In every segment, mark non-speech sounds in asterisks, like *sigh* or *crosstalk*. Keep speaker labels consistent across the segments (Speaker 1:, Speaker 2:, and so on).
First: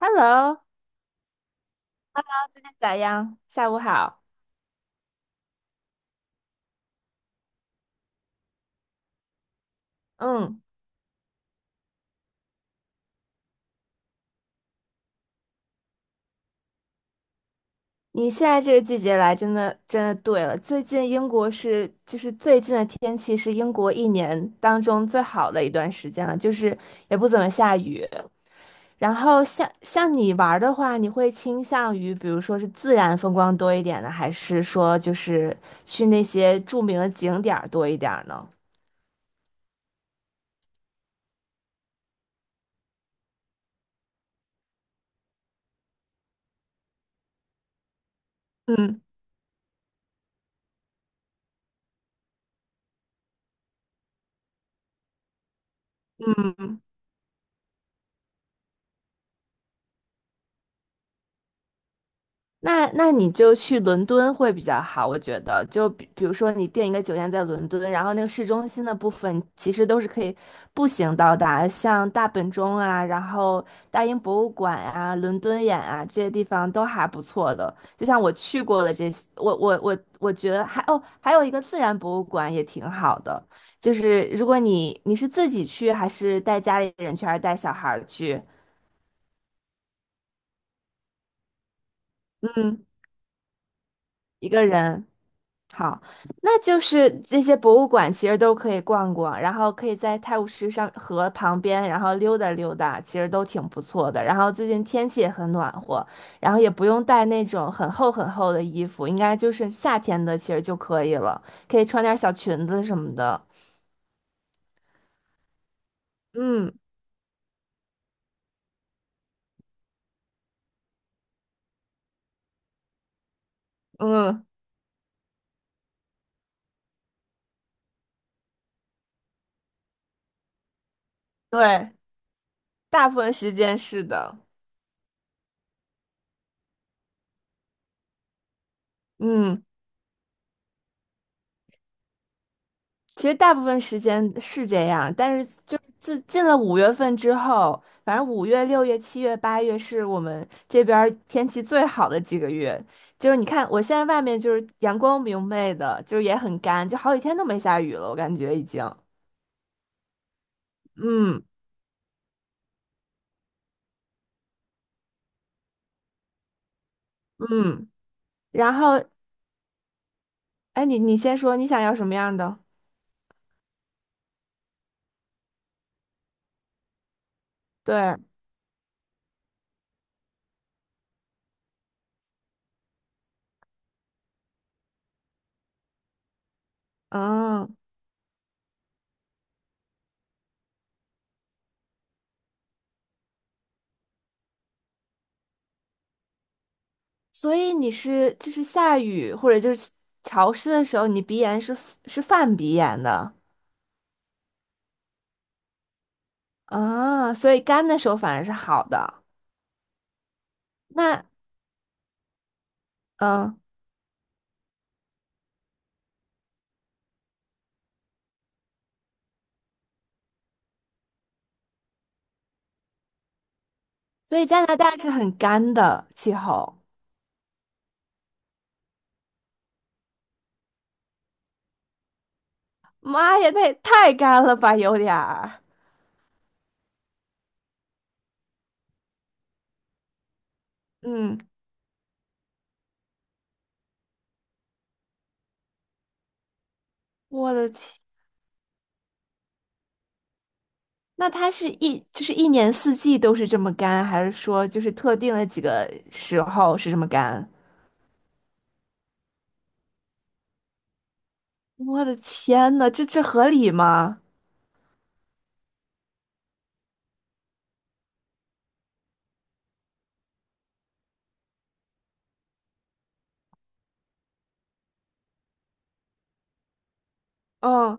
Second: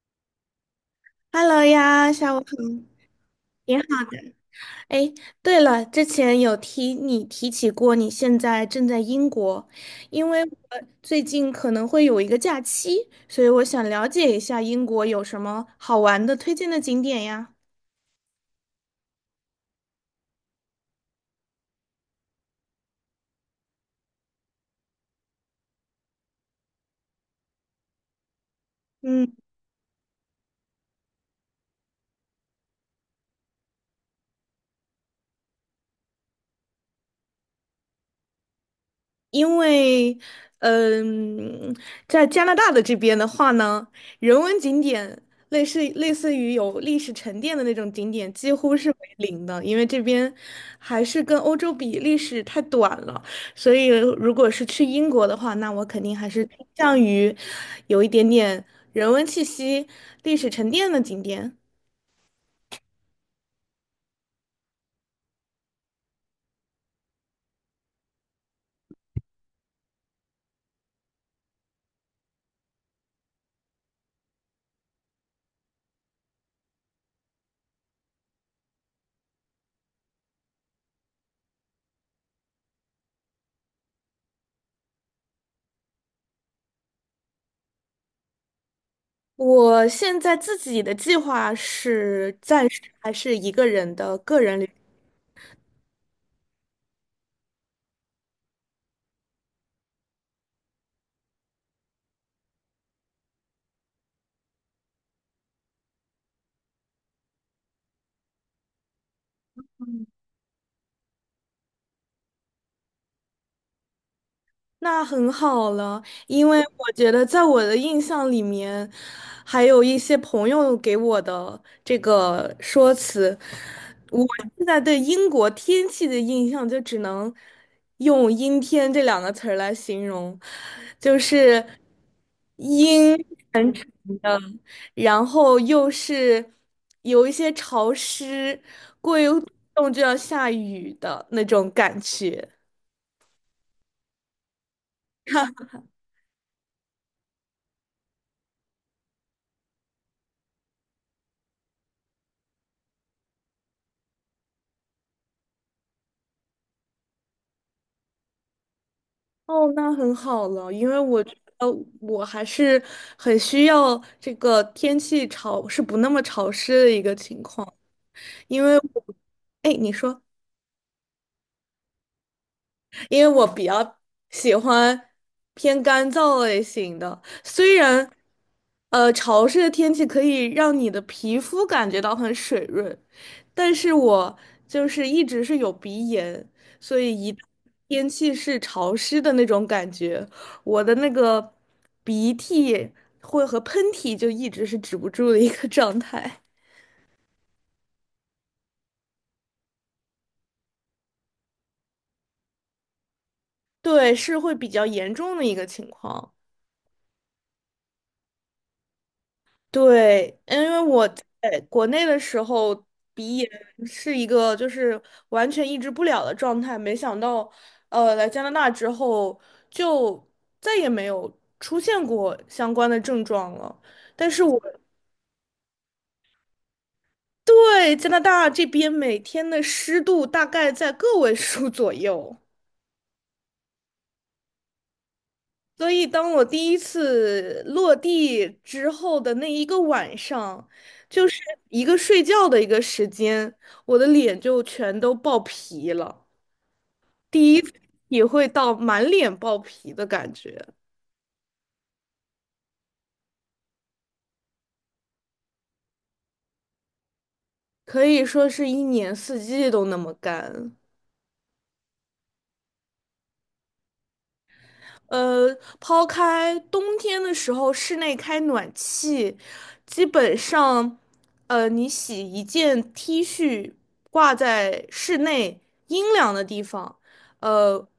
Speaker 1: Hello,
Speaker 2: Hello 呀，下午好。
Speaker 1: 最近咋样？下
Speaker 2: 你
Speaker 1: 午
Speaker 2: 好，
Speaker 1: 好。
Speaker 2: 哎，对了，之前你提起过，你现在正在英国，因为我
Speaker 1: 嗯，
Speaker 2: 最近可能会有一个假期，所以我想了解一下英国有什么好玩的推荐的景点呀。
Speaker 1: 你现在这个季节来，真的对了。最近英国是，就是最近的天气是英国一年当中最好的一段时间了，就是也不怎么下雨。然
Speaker 2: 嗯。
Speaker 1: 后像你玩儿的话，你会倾向于比如说是自然风光多一点呢，还是说就是去那些著名的景点儿多一点儿呢？
Speaker 2: 因为，嗯，在加拿大的这边的话呢，人文景点类似于有历史沉淀的那种景点，几乎是为
Speaker 1: 嗯。
Speaker 2: 零的，因为这边还是跟欧洲比，历史太短了。所以，如果是去英国的话，那我肯定还是倾向于有一点点人文气息、历史沉淀的景点。
Speaker 1: 那那你就去伦敦会比较好，我觉得。就比如说，你订一个酒店在伦敦，然后那个市中心的部分其实都是可以步行到达，像大本钟啊，然后大英博物馆啊、伦敦眼啊这些地方都还不错的。就像我去过的这些，我觉得还哦，还有一个自然博物馆也挺好的。就是如果你是自己去，还是带家里人去，还是带小孩儿去？
Speaker 2: 我现在自己的计划是暂时
Speaker 1: 嗯，
Speaker 2: 还是一个人的个
Speaker 1: 一
Speaker 2: 人
Speaker 1: 个
Speaker 2: 旅。
Speaker 1: 人。好，那就是这些博物馆其实都可以逛逛，然后可以在泰晤士上河旁边，然后溜达溜达，其实都挺不错的。然后最近天气也很暖和，然后也不用带那种很厚很厚的衣服，应该就是夏天的其实就可以了，可以穿点小裙子什么的。
Speaker 2: 那很好了，因为
Speaker 1: 嗯
Speaker 2: 我觉得在我的印象里面，还有一些朋友给我的这个说辞，我
Speaker 1: 嗯，
Speaker 2: 现在对英国天气的印象就只能用“阴天”这两个词儿来形容，就是
Speaker 1: 对，大部
Speaker 2: 阴，
Speaker 1: 分时间是的。
Speaker 2: 然后又是有一些潮湿，过一会儿
Speaker 1: 嗯。
Speaker 2: 动就要下雨的那种感觉。
Speaker 1: 其实大部分时间是这样，但是就是自进了五月份之后，反正五月、六月、七月、八月是我们这边儿天气最好的几个月。就是你看，我现在外面就是阳光明媚的，就是也很干，就好几天都没下雨了，我感觉已经。
Speaker 2: 哦，那很好了，因为我觉
Speaker 1: 嗯
Speaker 2: 得我还是很需要这个天气潮是不那么潮湿的一个情况，
Speaker 1: 嗯，
Speaker 2: 因
Speaker 1: 然
Speaker 2: 为我，
Speaker 1: 后
Speaker 2: 哎，你说。
Speaker 1: 哎，你先说你想要什么样的？
Speaker 2: 因为我比较喜欢偏干燥类型的，虽然
Speaker 1: 对，
Speaker 2: 潮湿的天气可以让你的皮肤感觉到很水润，但是我就是一直是有鼻炎，所以一旦
Speaker 1: 嗯，
Speaker 2: 天气是潮湿的那种感觉，我的那个鼻涕会和喷嚏就一直是止不住的一个 *laughs* 状态，
Speaker 1: 所以你是就是下雨或者就是潮湿的时候，你鼻炎是犯鼻炎的。
Speaker 2: 对，是会比较严重的一个情况。
Speaker 1: 啊，所以干的时候反而是好的。
Speaker 2: 对，因为我在
Speaker 1: 那
Speaker 2: 国内的时候，鼻炎
Speaker 1: 嗯，
Speaker 2: 是一个就是完全抑制不了的状态，没想到，来加拿大之后就再也没有出现过相关的症状了。但
Speaker 1: 所
Speaker 2: 是
Speaker 1: 以
Speaker 2: 我
Speaker 1: 加拿大是很干的气候。
Speaker 2: 对加拿大这边每天的湿度大概在个位数 *laughs* 左右。
Speaker 1: 妈呀，那也太干了吧，有点儿。
Speaker 2: 所以，当我第一次落地之后的那一个晚上，就
Speaker 1: 嗯，
Speaker 2: 是一个睡觉的一个时间，我的脸就全都爆皮了，
Speaker 1: 我的天，
Speaker 2: 也会到满脸爆皮的感觉，
Speaker 1: 那它是一就是一年四季都是这么干，还是说就是特定的几个时候是这么干？
Speaker 2: 可以说是一年四季都那么干。
Speaker 1: 我的天呐，这合理吗？
Speaker 2: 呃，抛开冬天的时候室内开暖气，基本上，你洗一件 T 恤挂在室内阴凉的地方，呃，
Speaker 1: 嗯，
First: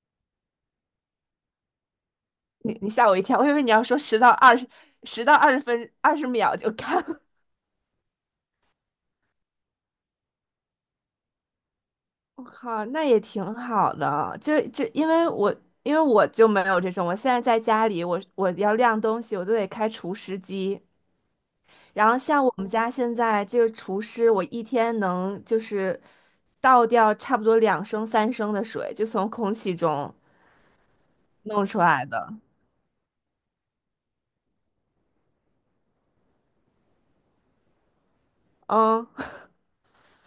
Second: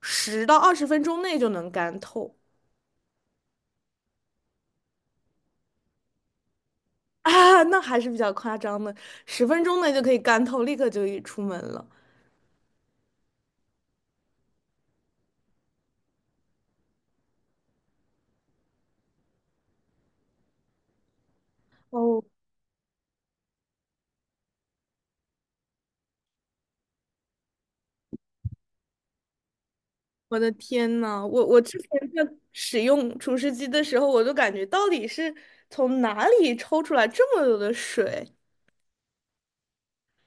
Speaker 2: 10到20分钟内就能干透
Speaker 1: 你你吓我一跳，我以为你要说十到二十，十到二十分二十秒就干
Speaker 2: *laughs* 啊，那还是比较夸张的，十分钟内就可以干透，立刻就可以出门了。
Speaker 1: 我靠，那也挺好的。就因为我因为我就没有这种，我现在在家里，我要晾东西，我都得开除湿机。然后
Speaker 2: 哦，
Speaker 1: 像我们家现在这个除湿，我一天能就是倒掉差不多两升三升的水，就从空气中
Speaker 2: 我的天呐，我
Speaker 1: 弄
Speaker 2: 之
Speaker 1: 出
Speaker 2: 前
Speaker 1: 来
Speaker 2: 在
Speaker 1: 的。
Speaker 2: 使用除湿机的时候，我就感觉到底是从哪里抽出来这么多的水？
Speaker 1: 嗯，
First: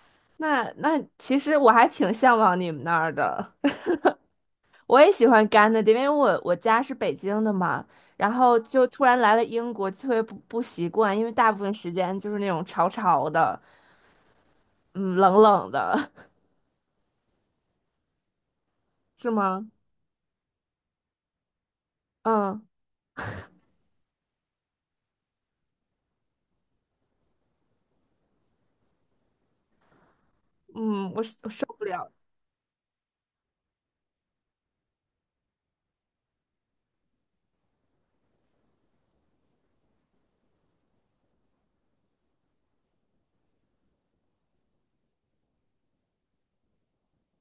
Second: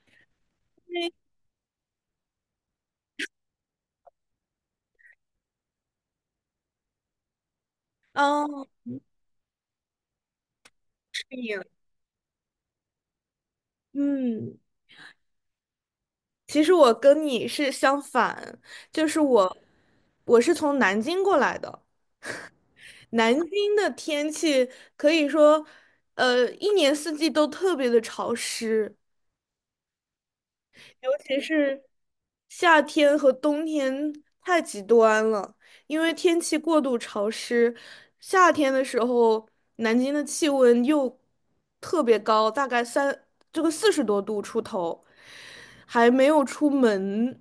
Speaker 1: *laughs* 那那
Speaker 2: 为
Speaker 1: 其实我还挺向往你们那儿的。我也喜欢干的，因为我我家是北京的嘛，然后就突然来了英国，特别不习惯，因为大部分时间就是那种潮潮的，
Speaker 2: 嗯，是你嗯
Speaker 1: 嗯，冷冷的，
Speaker 2: 其实我跟你是相反，就
Speaker 1: *laughs*
Speaker 2: 是
Speaker 1: 是
Speaker 2: 我
Speaker 1: 吗？
Speaker 2: 我是从南京过来的。
Speaker 1: 嗯
Speaker 2: 南京的天气可以说，一年四季都特别的潮湿，尤
Speaker 1: 嗯，我是
Speaker 2: 其
Speaker 1: 我受
Speaker 2: 是
Speaker 1: 不了
Speaker 2: 夏天和冬天太极端了，因为天气过度潮湿，夏天的时候南京的气温又特别高，大概这个40多度出头，还没有出门，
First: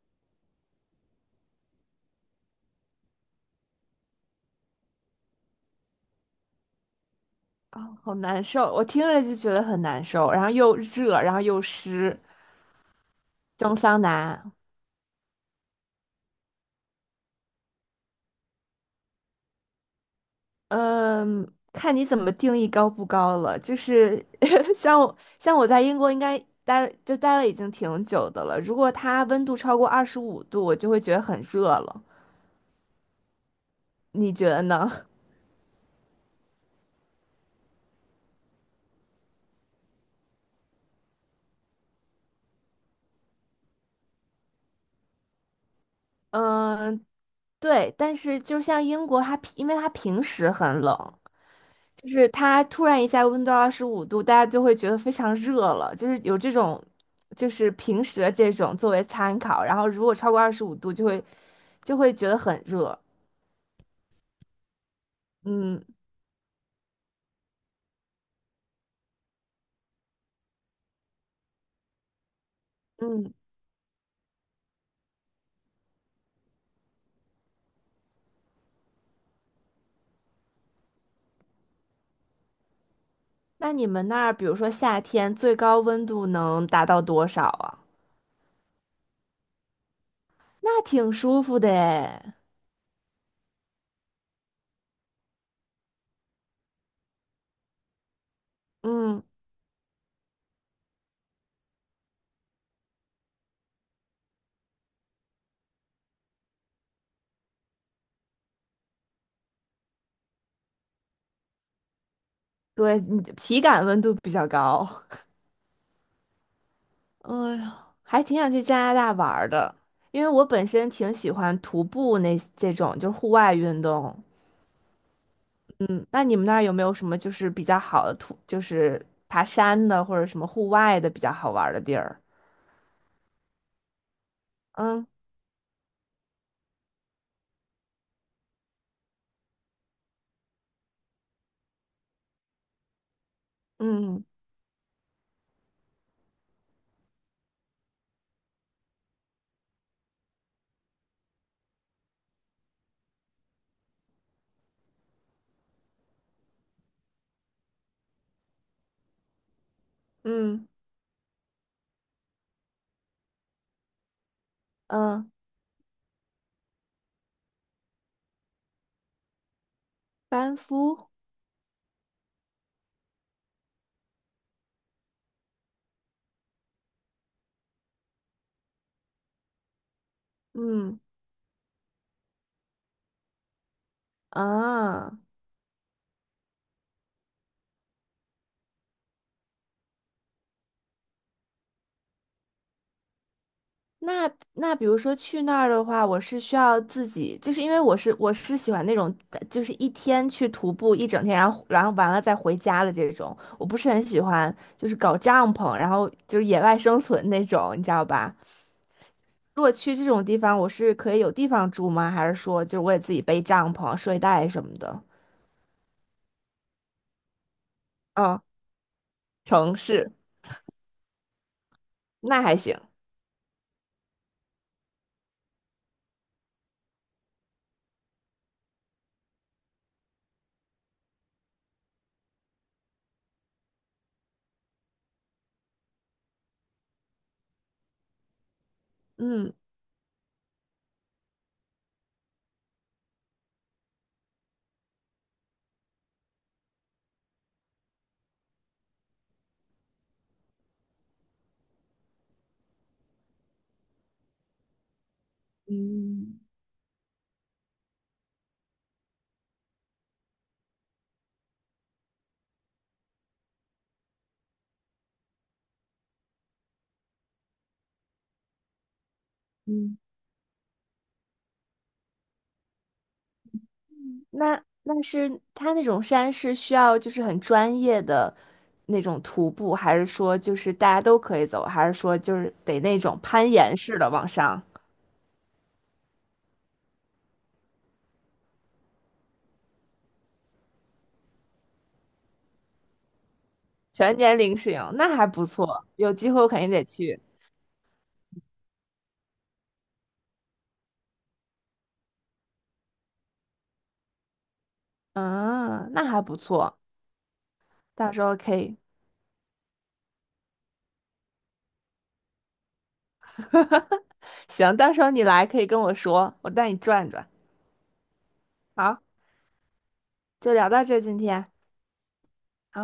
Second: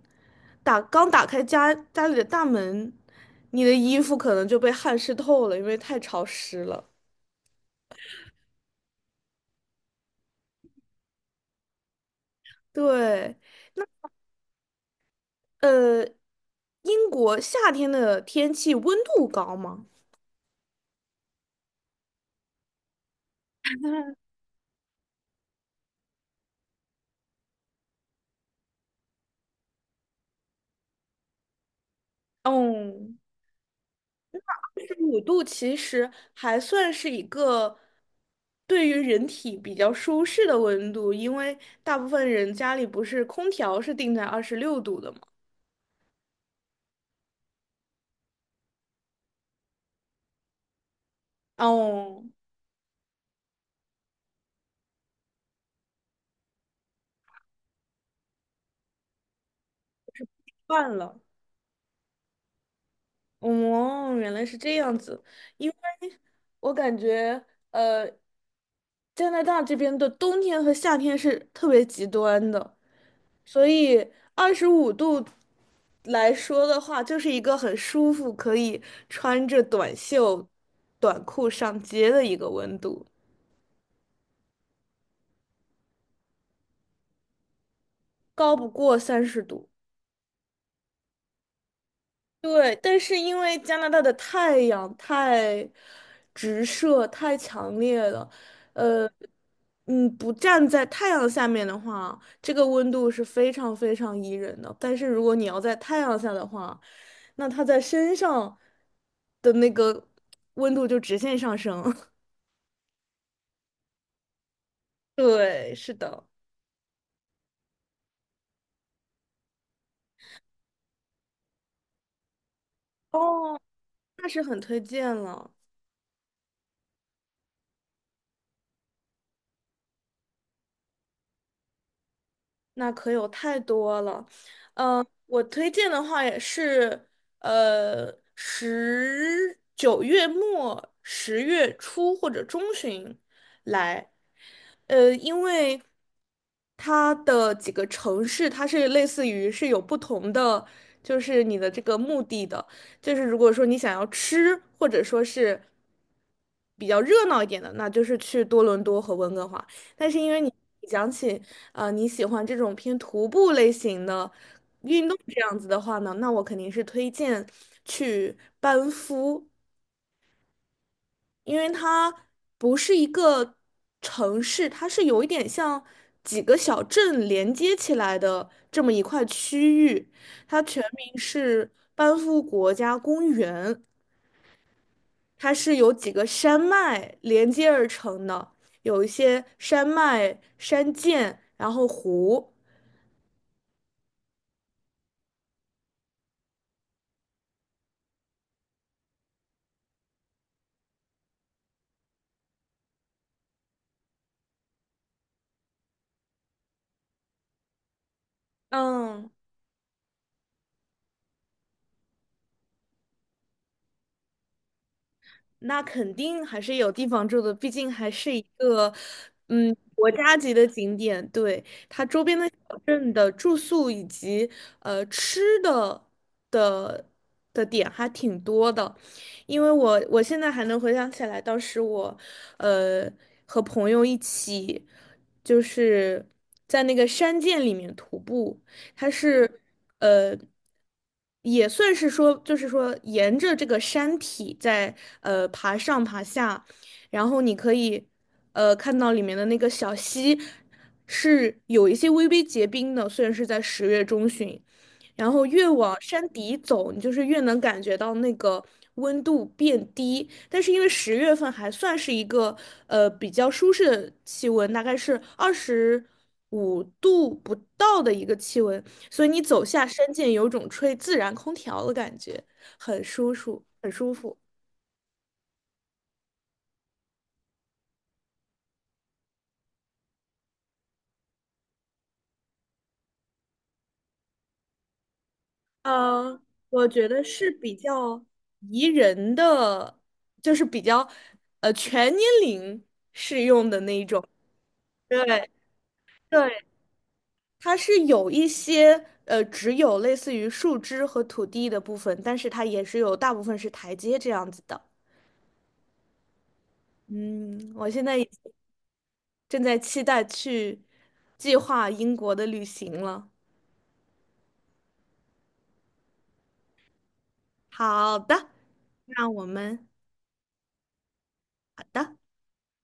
Speaker 2: 刚打开家里的大门，你的衣服可能就被汗湿透了，因为太潮湿了。
Speaker 1: 啊，好难受，我听着就觉得很难受，然后又热，然后又湿，
Speaker 2: 对，
Speaker 1: 蒸桑拿。
Speaker 2: 呃，英国夏天的天气温度高吗？
Speaker 1: 嗯，看你怎么定义高不高了。就是 *laughs* 像我在英国应该待就待了已经挺久的了。如果它温度超过二十五度，我就会觉得很热了。
Speaker 2: 嗯。
Speaker 1: 你觉得呢？
Speaker 2: 五度其实还算是一个对于人体比较舒适的温度，因为大部分人家里不是空调是定在26度的嘛。
Speaker 1: *laughs* 嗯，对。但是就像英国，它平因为它平时很冷，就
Speaker 2: 哦，
Speaker 1: 是它突然一下温度二十五度，大家就会觉得非常热了。就是有这种，就是平时的这种作为参考。然后如果超过二十五度，
Speaker 2: 换
Speaker 1: 就
Speaker 2: 了，
Speaker 1: 会就会觉得很热。
Speaker 2: 哦，原来是这样子。因为
Speaker 1: 嗯。
Speaker 2: 我感觉，呃，加拿大这边的冬天和夏天是特别极端的。
Speaker 1: 嗯，
Speaker 2: 所以二十五度来说的话，就是一个很舒服，可以穿着短袖、短裤上街的一个温度，
Speaker 1: 那你们那儿，比如说夏天，最高温度能达到多少啊？
Speaker 2: 高不过30度。
Speaker 1: 那挺舒服的诶。
Speaker 2: 对，但是因为加拿大的太阳太直射、太强烈了，呃，
Speaker 1: 嗯，
Speaker 2: 不站在太阳下面的话，这个温度是非常非常宜人的。但是如果你要在太阳下的话，那它在身上的那个温度就直线上升。*laughs*
Speaker 1: 对，你体感温度比较高。*laughs*
Speaker 2: 对，是的，
Speaker 1: 哎呀，还挺想去加拿大玩儿的，因为我本身挺喜欢徒步那这种，就是户外
Speaker 2: 哦，
Speaker 1: 运动。
Speaker 2: 那是很推荐了。
Speaker 1: 嗯，那你们那儿有没有什么就是比较好的徒，就是爬山的或者什么户外的比较好玩儿的地儿？
Speaker 2: 那可有太多了，
Speaker 1: 嗯
Speaker 2: 我推荐的话也是，十9月末、10月初或者中旬来，
Speaker 1: 嗯
Speaker 2: 因为它的几个城市，它是类似于是有不同的，就是你的这个目的的，就是如果说你想要吃，或者说是比较热闹一点的，那就是去多伦多和温哥华。但是因为你
Speaker 1: 嗯
Speaker 2: 你讲起，你喜欢这种偏徒步类型的运动
Speaker 1: 嗯，
Speaker 2: 这样子的话呢，那我肯定是推荐去班夫，
Speaker 1: 班夫，
Speaker 2: 因为它不是一个城市，它是有一点像几个小镇连接起来的这么一块区域，它全
Speaker 1: 嗯
Speaker 2: 名是班夫国家公园，
Speaker 1: 啊。
Speaker 2: 它是由几个山脉连接而成的。有一些山脉、山涧，然后湖。
Speaker 1: 那那比如说去那儿的话，我是需要自己，就是因为我是喜欢那种，就是一天去徒步一整天，然后然后完了再回家的这种，我不是很喜欢，就是搞帐篷，然后就是野外生存那种，你知道吧？
Speaker 2: 嗯，
Speaker 1: 如果去这种地方，我是可以有地方住吗？还是说就是我得自己背帐篷、睡袋什么的？
Speaker 2: 那肯定还是有地方住的，毕竟还是一
Speaker 1: 哦，
Speaker 2: 个
Speaker 1: 城
Speaker 2: 国
Speaker 1: 市，
Speaker 2: 家级的景点。对，
Speaker 1: 那还行，
Speaker 2: 镇的住宿以及吃的的点还挺多的，因为我现在还能回想起来，当时我呃和朋友一起就是在那个山涧里面徒步，它
Speaker 1: 嗯。
Speaker 2: 是呃。也算是说，就是说，沿着这个山体在爬上爬下，然后你可以看到里面的那个小溪是有一些微微结冰的，虽然是在10月中旬，然后越往山
Speaker 1: 嗯，
Speaker 2: 底走，你就是越能感觉到那个温度变低。但是因为10月份还算是一个比较舒适的气温，大概是二十五度不到的一个气温，所以你走下山涧，有种吹自然空调的感觉，很舒服，很舒服。
Speaker 1: 那那是他那种山是需要就是很专业的那种徒步，还是说就是大家都可以走，还是说就是得那种攀岩式的往上，
Speaker 2: 呃，我觉得是比较宜人的，就是比较全年龄适用的那一
Speaker 1: 全
Speaker 2: 种。
Speaker 1: 年龄适应？那还不
Speaker 2: 对
Speaker 1: 错，有机会我肯
Speaker 2: 对，
Speaker 1: 定得去。
Speaker 2: 它是有一些只有类似于树枝和土地的部分，但是它也是有大部分是台阶这样子的。
Speaker 1: 嗯，那还不错，
Speaker 2: 嗯，我现
Speaker 1: 到
Speaker 2: 在
Speaker 1: 时
Speaker 2: 也
Speaker 1: 候可以，
Speaker 2: 正在期待去计划英国的旅行了。
Speaker 1: *laughs* 行，到时候你来可以跟我说，我带你转转。
Speaker 2: 好的，
Speaker 1: 好，
Speaker 2: 那我们
Speaker 1: 就聊到这，今天。
Speaker 2: 好的。